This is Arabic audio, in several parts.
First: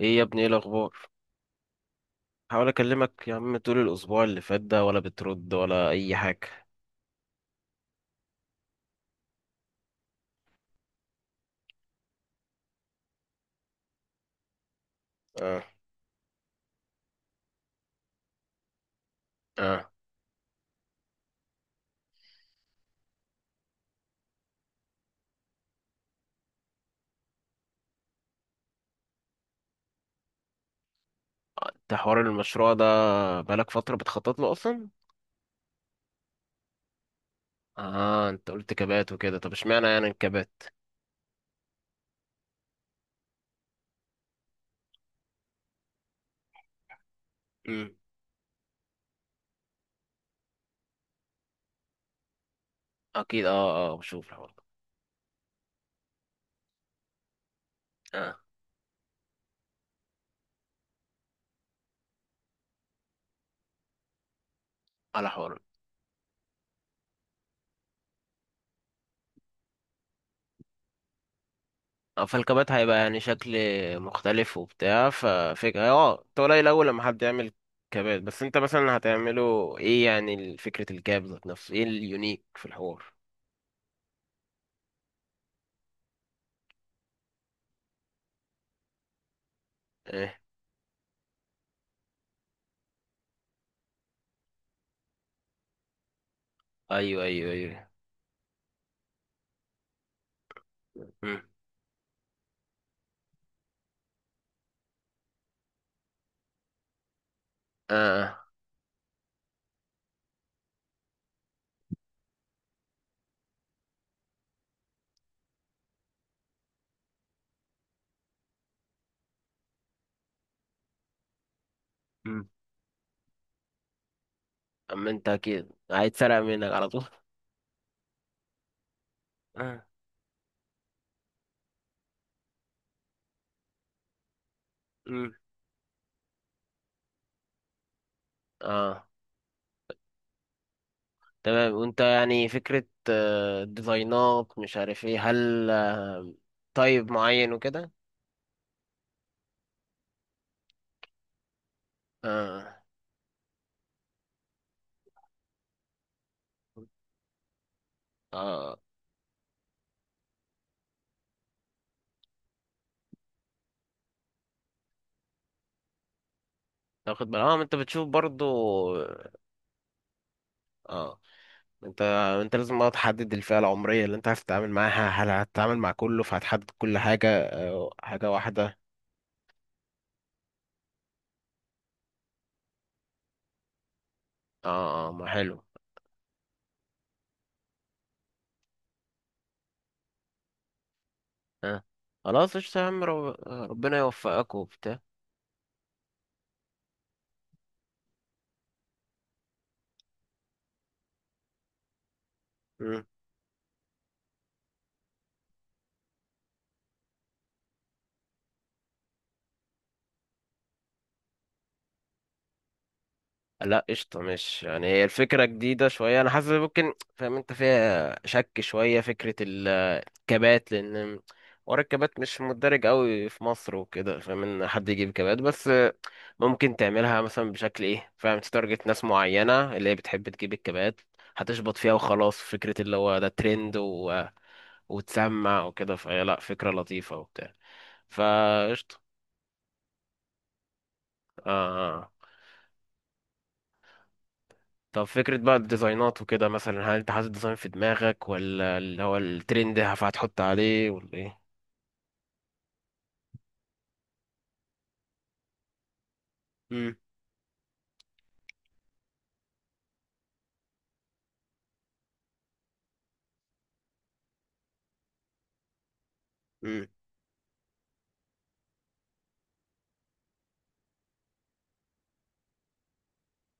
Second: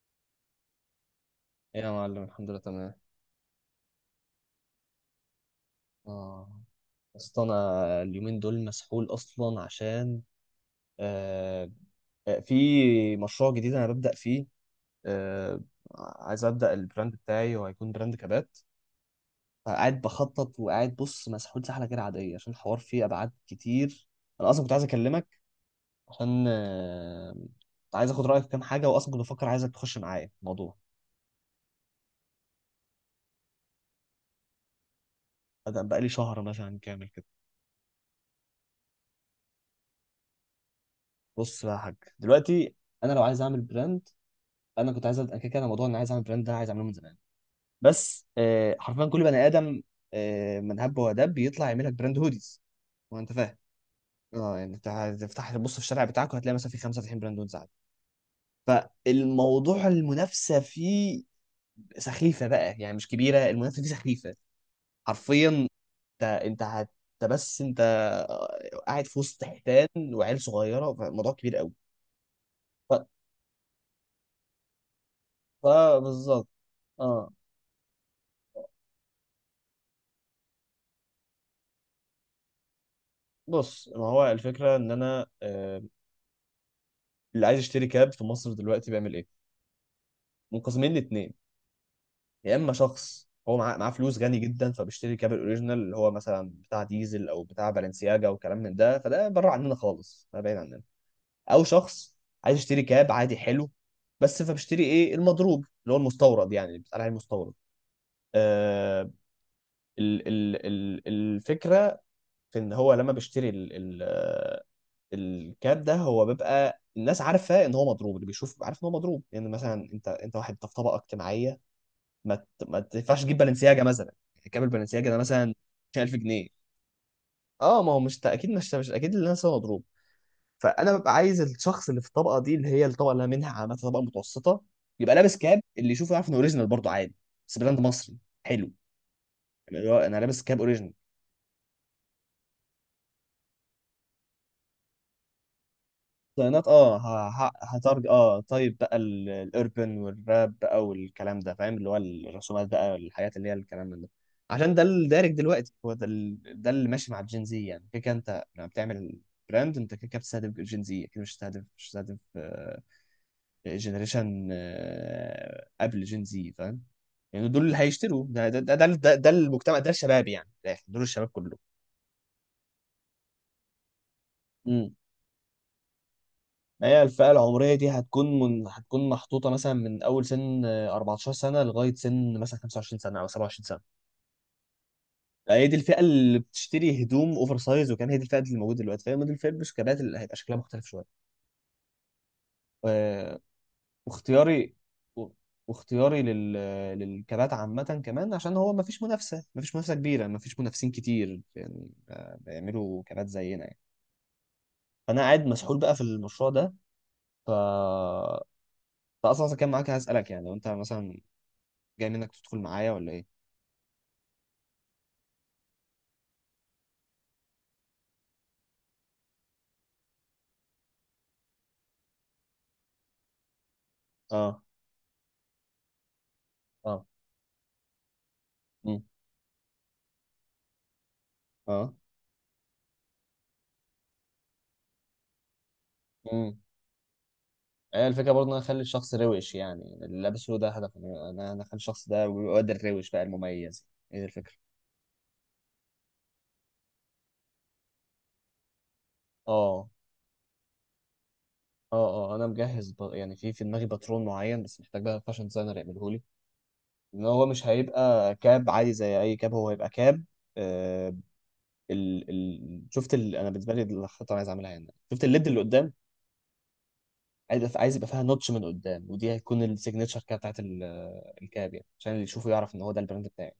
ايه يا ابني، ايه الاخبار؟ ايه يا معلم، الحمد لله حاول تمام. اكلمك يا عم طول الاسبوع اللي فات ده، ولا بترد ولا اي اه، حاجه؟ اصل انا اليومين دول مسحول اصلا عشان آه في مشروع جديد انا ببدأ فيه. آه اه، عايز ابدأ البراند بتاعي وهيكون براند كبات. اه. فقاعد بخطط وقاعد بص، مسحول سحلة غير عادية عشان الحوار فيه ابعاد كتير. انا اصلا كنت عايز اكلمك عشان عايز اخد رأيك في كام حاجة، واصلا كنت بفكر عايزك تخش معايا في الموضوع. انت حوار المشروع ده بقالك فتره بتخطط له اصلا؟ بدأ بقالي شهر مثلا كامل كده. اه، انت قلت كبات وكده. طب اشمعنى يعني الكبات؟ بص بقى يا حاج دلوقتي، انا لو عايز اعمل براند، انا كنت عايز أبدأ- انا كده كده أنا موضوع ان عايز اعمل براند ده عايز اعمله من زمان. امم. بس حرفيا كل بني ادم، من هب ودب بيطلع يعمل لك براند هوديز، وانت اكيد. فاهم. اه، اه، بشوف الحوار اه ده. يعني انت هتفتح تبص في الشارع بتاعك وهتلاقي مثلا في خمسه فاتحين براند هوديز عادي. اه، فالموضوع المنافسه فيه سخيفه بقى، يعني مش كبيره المنافسه فيه، سخيفه على حرفيا. حوار. انت انت هت انت بس انت قاعد في وسط حيتان وعيال صغيره، فالموضوع كبير قوي. اه، فالكبات ف... هيبقى يعني شكل مختلف وبتاع. ففكرة انت فبالظبط. قليل اول لما حد اه يعمل كبات، بس انت مثلا هتعمله ايه؟ يعني فكره الكاب ذات نفسه، ايه اليونيك في الحوار؟ بص، ما هو الفكره ان انا، اللي عايز يشتري كاب في مصر دلوقتي بيعمل ايه؟ ايه. منقسمين لاتنين. يا اما شخص هو معاه فلوس غني جدا فبيشتري كاب الاوريجينال اللي هو مثلا بتاع ايوه، ديزل او ايوه، بتاع ايوه. بالنسياجا وكلام من ده، فده بره عننا خالص، ده بعيد عننا. مم. او شخص عايز يشتري كاب عادي حلو بس، فبيشتري ايه، المضروب اللي هو المستورد، يعني اللي بيتقال عليه المستورد. اه. آه ال ال ال الفكره في ان هو لما بيشتري الكات ده هو بيبقى الناس عارفه ان هو مضروب، اللي بيشوف عارف ان هو مضروب. لان يعني مثلا، انت واحد انت في طبقه اجتماعيه، مم. ما تنفعش تجيب بالنسياجه مثلا، يعني كامل بالنسياجه اما ده انت مثلا اكيد 20000 هيتسرق جنيه منك على طول. اه ما هو مش اكيد، مش اكيد اللي الناس هو اه. مضروب. فانا ببقى عايز الشخص اللي في الطبقه دي، اللي هي الطبقه اللي أنا منها، عامه طبقه متوسطه، يبقى مم. لابس كاب اللي يشوفه يعرف انه اوريجينال برضه عادي، بس براند مصري حلو. اه، يعني اللي هو انا لابس كاب اوريجينال. تمام. وانت يعني فكرة ديزاينات، مش عارف ايه، هل الصيانات اه طيب معين وكده. هترج. اه طيب بقى الاربن والراب بقى والكلام ده فاهم، اللي هو الرسومات اه، بقى، الحاجات اللي هي الكلام من ده، عشان ده الدارج دلوقتي، هو ده ده اللي ماشي مع الجين زي. يعني كده كده انت لما اه، بتعمل براند انت كده كده بتستهدف جين زي، اكيد مش هتستهدف جنريشن قبل جين زي فاهم. تاخد بالك يعني ما دول انت اللي بتشوف هيشتروا برضو. ده المجتمع ده الشباب يعني، من الآخر، دول اه، الشباب كله. انت انت لازم بقى تحدد الفئة العمرية اللي انت عايز تتعامل معاها. هل هتتعامل مع كله فهتحدد ما كل هي حاجة؟ الفئة العمرية دي حاجة هتكون من، واحدة. محطوطة مثلا من أول سن، 14 سنة لغاية سن مثلا 25 سنة أو 27 سنة. اه، اه، ما حلو. هي دي الفئة اللي بتشتري هدوم أوفر سايز وكان هي دي الفئة اللي موجودة دلوقتي، فهي دي الفئة بس كبات اللي هيبقى شكلها مختلف شوية. اه، خلاص قشطة يا عم. آه، ربنا يوفقك واختياري وبتاع. و- واختياري لل... للكبات عامة كمان، عشان هو مفيش منافسة، مفيش منافسة كبيرة، مفيش منافسين كتير يعني بيعملوا كبات زينا يعني. فأنا قاعد مسحول بقى في المشروع ده. ف فأصلا أصلاً كان معاك هسألك يعني، لو أنت مثلا جاي منك تدخل معايا ولا ايه. لا، قشطة. مش يعني، هي الفكرة جديدة شوية، أنا حاسس ممكن فاهم أنت فيها شك شوية فكرة الكبات، لأن ورا الكبات مش متدرج قوي في مصر وكده، فاهم، اه إن حد يجيب كبات بس. ممكن اه. تعملها مثلا بشكل إيه، فاهم، تتارجت مم. ناس معينة اللي هي بتحب تجيب الكبات. هتشبط فيها اه. وخلاص. فكرة اللي هو ده ترند وتسمع وكده. فهي، لا، امم. فكرة لطيفة وبتاع. هي الفكره برضه إن انا اخلي فقشطة. الشخص روش يعني اللي لابسه ده هدف، آه. انا اخلي الشخص آه. ده الواد الروش بقى المميز. ايه ده الفكره. طب فكرة بقى الديزاينات وكده مثلا، هل انت حاطط ديزاين في دماغك ولا اللي هو الترند اه هتحط عليه ولا ايه؟ اه اه انا مجهز يعني في دماغي باترون معين، بس محتاج بقى فاشن ديزاينر يعمله لي، امم. ان هو مش هيبقى كاب عادي زي اي كاب، هو هيبقى كاب. آه شفت انا بالنسبه لي دي الخطه اللي عايز اعملها هنا، شفت الليد اللي قدام، امم. عايز يبقى فيها نوتش من قدام، ودي هتكون السيجنتشر كده بتاعت الكاب يعني، عشان اللي يشوفه يعرف ان هو ده البراند بتاعي.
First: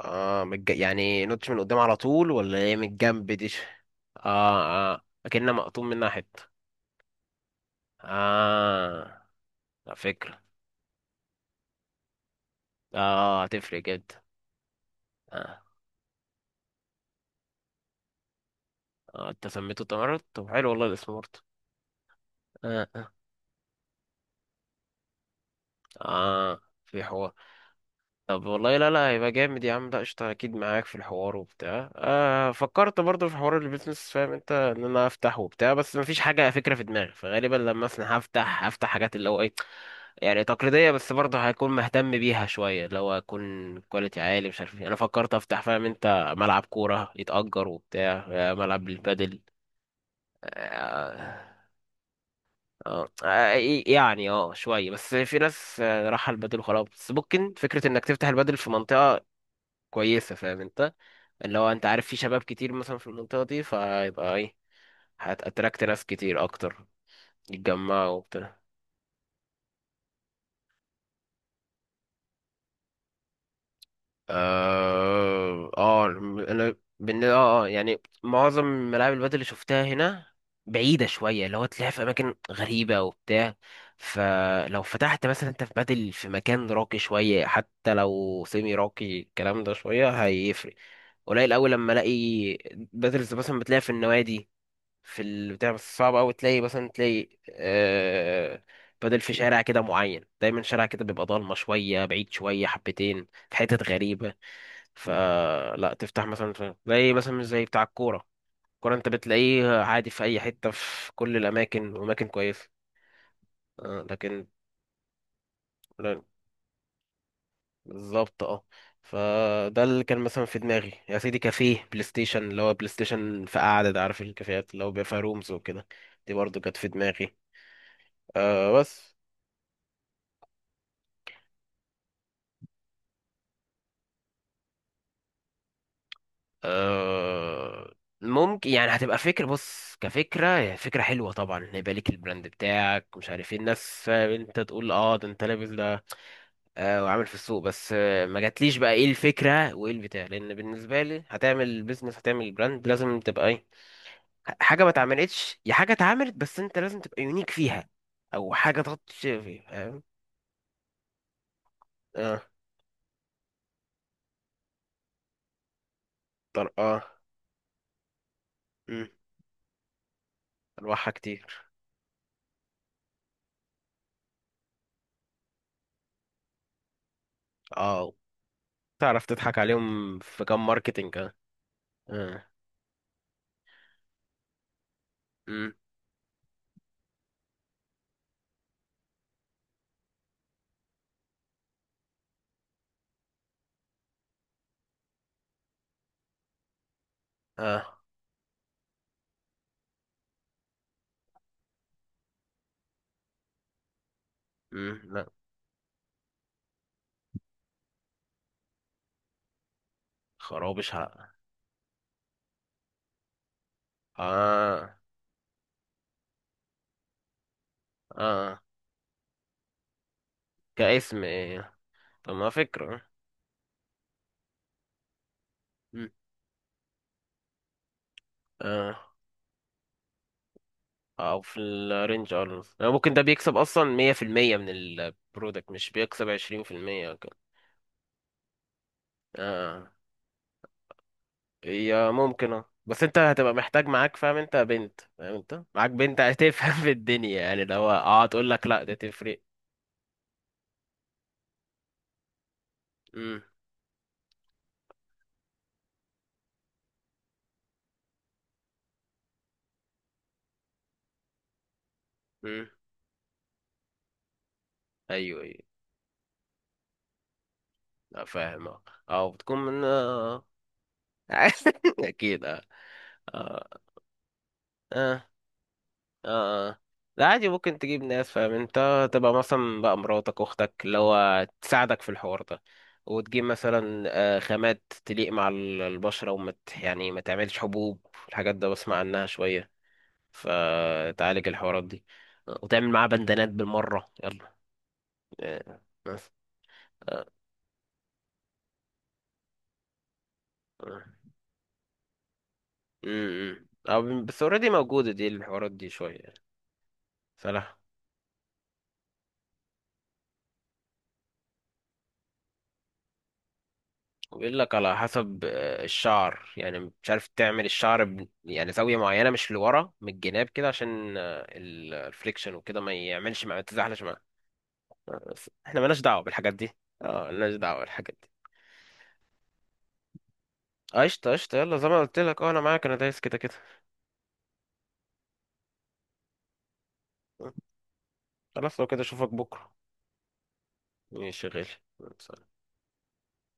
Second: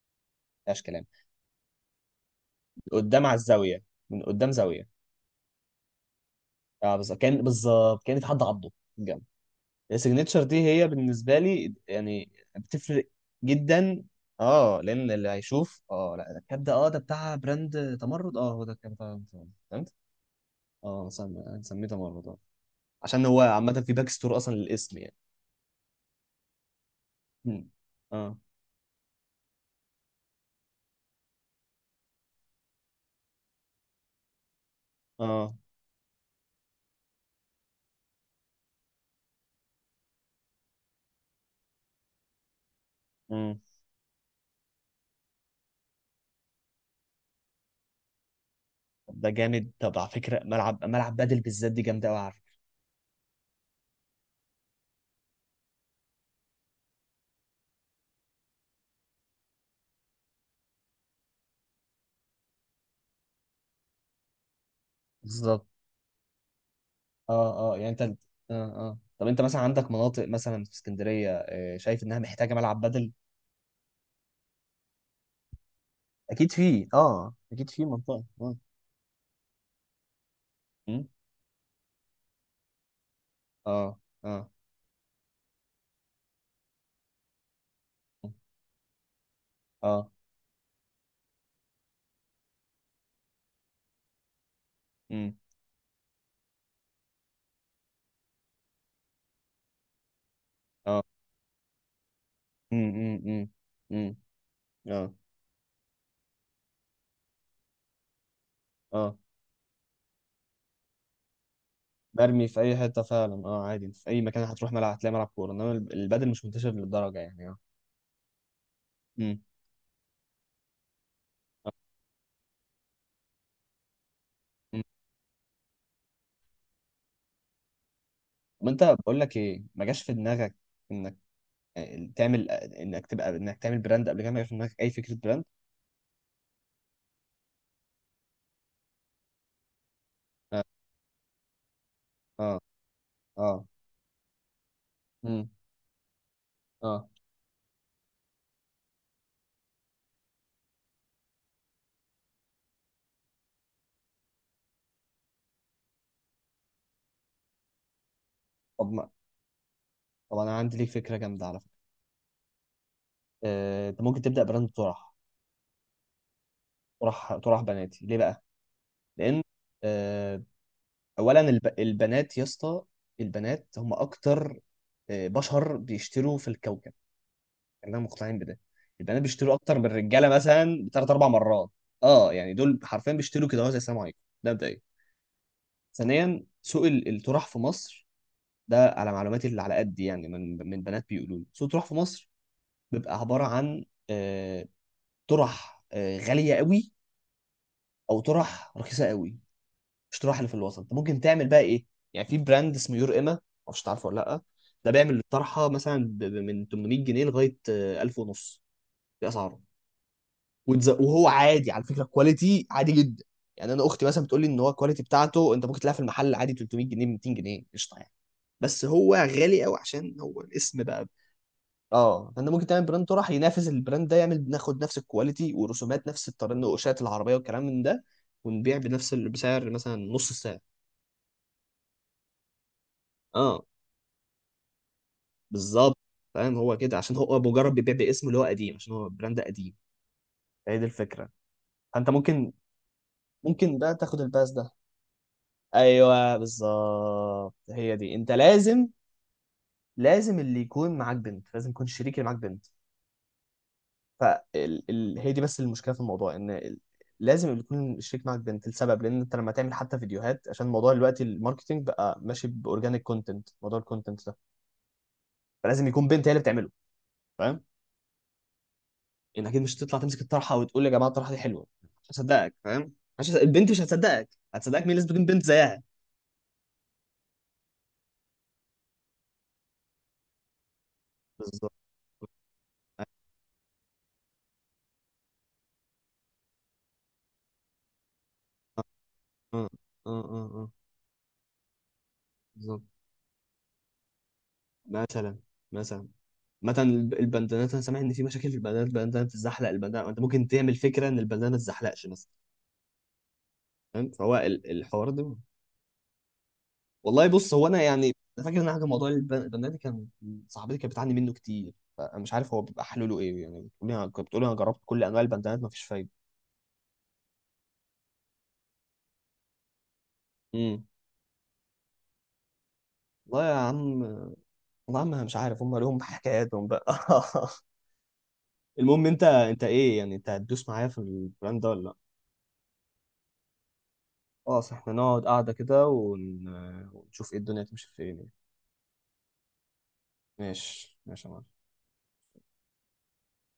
اه، مفيهاش كلام، يعني نوتش من قدام على طول ولا ايه، من من قدام الجنب على دي؟ الزاويه، من قدام زاويه. اه، اه، اكنها مقطوم منها حتة. اه بالظبط، كان في حد عضه جنب. اه. لا، فكرة. السيجنتشر دي هي بالنسبه لي يعني بتفرق اه، هتفرق جدا. جدا. اه لان اللي اه، هيشوف، اه لا ده الكاب ده، اه ده بتاع براند تمرد، اه هو ده الكاب بتاع براند آه. انت تمرد، سميته فهمت. تمرد. طب حلو والله اه الاسم برضه. سميه تمرد اه. اه. عشان هو عامه في باك ستور اصلا للاسم يعني. اه، في حوار. مم. اه طب والله، لا، لا، هيبقى جامد يا عم. لا، قشطة، أكيد معاك في الحوار وبتاع. فكرت برضه في حوار البيزنس، فاهم أنت، إن أنا أفتح وبتاع، بس مفيش حاجة فكرة في دماغي. فغالبا لما أصنع، هفتح حاجات اللي هو إيه. يعني تقليدية، بس برضه هكون مهتم بيها شوية، اللي هو اه. هكون كواليتي عالي، مش عارف إيه. أنا فكرت أفتح، فاهم أنت، ملعب كورة يتأجر وبتاع، ملعب طب ده للبادل. جامد، طب على فكره ملعب، ملعب آه. بدل بالذات دي جامده قوي على فكره. اه. يعني شوية. بس في ناس راحة البادل وخلاص. بس ممكن فكرة إنك تفتح البادل في منطقة كويسة، فاهم أنت. اللي هو انت عارف، في شباب كتير مثلا في المنطقة دي، فيبقى ايه، بالظبط. هتأتراكت ناس كتير اكتر. اه اه يعني انت يتجمعوا اه وبتاع. اه. طب انت مثلا عندك مناطق مثلا في اسكندريه، شايف انها محتاجه ملعب بدل؟ اه، اه. اكيد انا في، اه اكيد في يعني منطقه اه. معظم ملاعب البادل اللي شفتها هنا مم؟ بعيدة شوية، اللي هو تلاقيها في أماكن غريبة وبتاع. اه اه فلو فتحت مثلا أنت في بادل في مكان راقي شوية، حتى لو سيمي راقي، الكلام ده شوية اه. هيفرق. قليل أوي لما ألاقي بادل. مثلا بتلاقيها في النوادي، في امم البتاع، بس صعب أوي تلاقي، مثلا تلاقي بدل في شارع كده معين، دايما شارع كده بيبقى ضلمة شوية بعيد شوية امم حبتين امم في حتت امم. غريبة. اه فلا تفتح مثلا، تلاقي مثلا مش زي بتاع الكورة. الكورة انت اه. بتلاقيه عادي في أي حتة، في كل الأماكن وأماكن مرمي في كويسة. اي حته فعلا، اه عادي انت آه، في اي مكان لكن. هتروح ملعب هتلاقي ملعب كوره، انما لا. البدل مش منتشر للدرجه يعني اه. بالظبط، اه. امم. فده اللي كان مثلا في دماغي يا سيدي، كافيه بلاي ستيشن، اللي هو بلاي ستيشن في قعدة، ده عارف الكافيهات امم. اللي هو بيبقى فيها رومز وكده. دي برضه كانت في دماغي. طب آه، انت بس. بقول لك ايه، ما جاش في دماغك ان، تعمل انك تبقى انك تعمل براند قبل كده، ما يبقاش في دماغك اي فكره براند؟ آه، ممكن يعني هتبقى فكرة. بص كفكرة، اه هي فكرة حلوة طبعا، ان يبقى ليك البراند اه بتاعك، مش عارف ايه، اه. الناس فاهم انت، تقول ده انت مم. لابس ده. اه. وعامل في السوق. بس ما جاتليش بقى ايه الفكرة وايه البتاع، لان بالنسبة لي هتعمل بيزنس، هتعمل براند، لازم تبقى ايه. حاجة ما اتعملتش، يا حاجة اتعملت بس انت لازم تبقى يونيك فيها. او حاجة طب تحط ما فيها. فاهم. طب انا عندي ليك فكره جامده على فكره. اه. انت ممكن تبدا براند طرقة. طرح طرح بناتي ليه بقى؟ مم. لان، آه، انواعها اولا كتير. البنات يا اسطى، البنات هم اكتر بشر بيشتروا في الكوكب. خلينا اه، مقتنعين بده. البنات تعرف بيشتروا تضحك اكتر من عليهم الرجاله في كام مثلا بثلاث ماركتنج. اربع اه. مرات. اه آه. يعني دول حرفيا بيشتروا كده، هو زي السلام عليكم ده مبدئيا. مم. ثانيا، سوق الطرح في مصر، ده على معلوماتي اللي على قد يعني، من بنات بيقولوا لي، سوق الطرح في مصر بيبقى عباره عن، آه، طرح غاليه قوي، اه. او طرح رخيصه قوي، مش طرح اللي في الوسط. انت ممكن تعمل بقى ايه، يعني في براند اسمه يور اما، معرفش تعرفه ولا لا. ده مم. بيعمل لا. الطرحه مثلا من 800 جنيه لغايه، 1000 ونص، دي اسعاره. خرابش، ها. وهو عادي على فكره، كواليتي عادي جدا. يعني انا اختي مثلا بتقول لي ان هو آه. الكواليتي بتاعته انت ممكن تلاقيها في المحل عادي 300 جنيه، 200 جنيه، قشطه يعني. آه. بس هو غالي قوي عشان هو الاسم بقى. كاسم إيه؟ اه طب فانت ما ممكن تعمل فكرة. براند طرح ينافس البراند ده، يعمل ناخد نفس الكواليتي ورسومات مم. نفس التنقوشات العربيه والكلام من ده، ونبيع آه. بنفس بسعر مثلا نص السعر. أو في الرينج، يعني ممكن ده بيكسب اه أصلا 100% من البرودكت، مش بالظبط. بيكسب فاهم عشرين في هو كده المية عشان كده. هو مجرد بيبيع باسم اللي هو قديم، عشان هو براند قديم. آه. هي دي الفكره. فانت هي ممكن، ممكن، بس أنت هتبقى ممكن محتاج بقى معاك تاخد فاهم الباس أنت ده. بنت، فاهم أنت معاك بنت ايوه هتفهم في الدنيا. بالظبط يعني لو هي دي، انت تقول لك لأ لازم، ده تفرق. لازم اللي يكون معاك بنت، لازم يكون الشريك اللي معاك بنت. مم. فهي دي بس المشكله في الموضوع ان لازم يكون الشريك معاك بنت لسبب، لان انت لما تعمل حتى فيديوهات، عشان موضوع دلوقتي الماركتينج بقى ماشي مم. باورجانيك كونتنت، موضوع الكونتنت ده أيوه، أيوه. فلازم يكون بنت هي اللي بتعمله، فاهم. لا، فاهم. أه. أو انك بتكون اكيد مش من هتطلع تمسك الطرحه وتقول يا جماعه الطرحه دي حلوه، مش أكيد، هصدقك أه. فاهم، مش هص- آه. البنت مش هتصدقك، هتصدقك مين، لازم تكون آه. بنت زيها. اه، اه، لا، عادي، ممكن تجيب ناس فاهم انت، تبقى مثلا بقى مراتك اختك، اللي هو بالظبط. تساعدك في الحوار ده. اه وتجيب مثلا خامات تليق مع البشرة، وما ت- يعني ما تعملش حبوب، الحاجات ده بسمع عنها اه شوية. اه اه فتعالج الحوارات دي. بالظبط. وتعمل معاها بندانات بالمرة، يلا. مثلا، آه. مثلا، بس. مثلا آه. البندانات انا سامع ان في مشاكل في البندانات، البندانه بتتزحلق، البندانه انت ممكن تعمل آه. فكره ان البندانه ما تتزحلقش مثلا. م- م. آه. فاهم، فهو بس اوريدي الحوار موجودة دي، ده. الحوارات دي شوية يعني. والله بص هو فلا. انا يعني، أنا فاكر ان أنا حاجه موضوع البرنامج كان، صاحبتي كانت بتعاني منه كتير، فانا مش عارف هو بيبقى حلوله ايه يعني، بتقولي انا، كنت بتقولي انا بيقول لك جربت على كل انواع حسب البندانات مفيش فايده. الشعر. يعني مش عارف، تعمل الشعر يعني زاوية معينة، مش لورا من الجناب كده امم. عشان الفريكشن وكده ما يعملش، والله مع يا ما تزحلقش عم، مع. والله يا عم أنا مش بس عارف، هم احنا مالناش لهم دعوة بالحاجات حكاياتهم دي. بقى اه، مالناش دعوة بالحاجات دي. المهم انت، انت ايه يعني انت هتدوس معايا في قشطة، قشطة، البراند ده يلا ولا زي لا؟ ما قلت لك، انا معاك، انا دايس كده كده. خلاص احنا نقعد قاعده كده ونشوف ايه الدنيا هتمشي فين يعني. خلاص، لو كده اشوفك بكرة. ماشي ماشي يا معلم. ماشي يا غالي.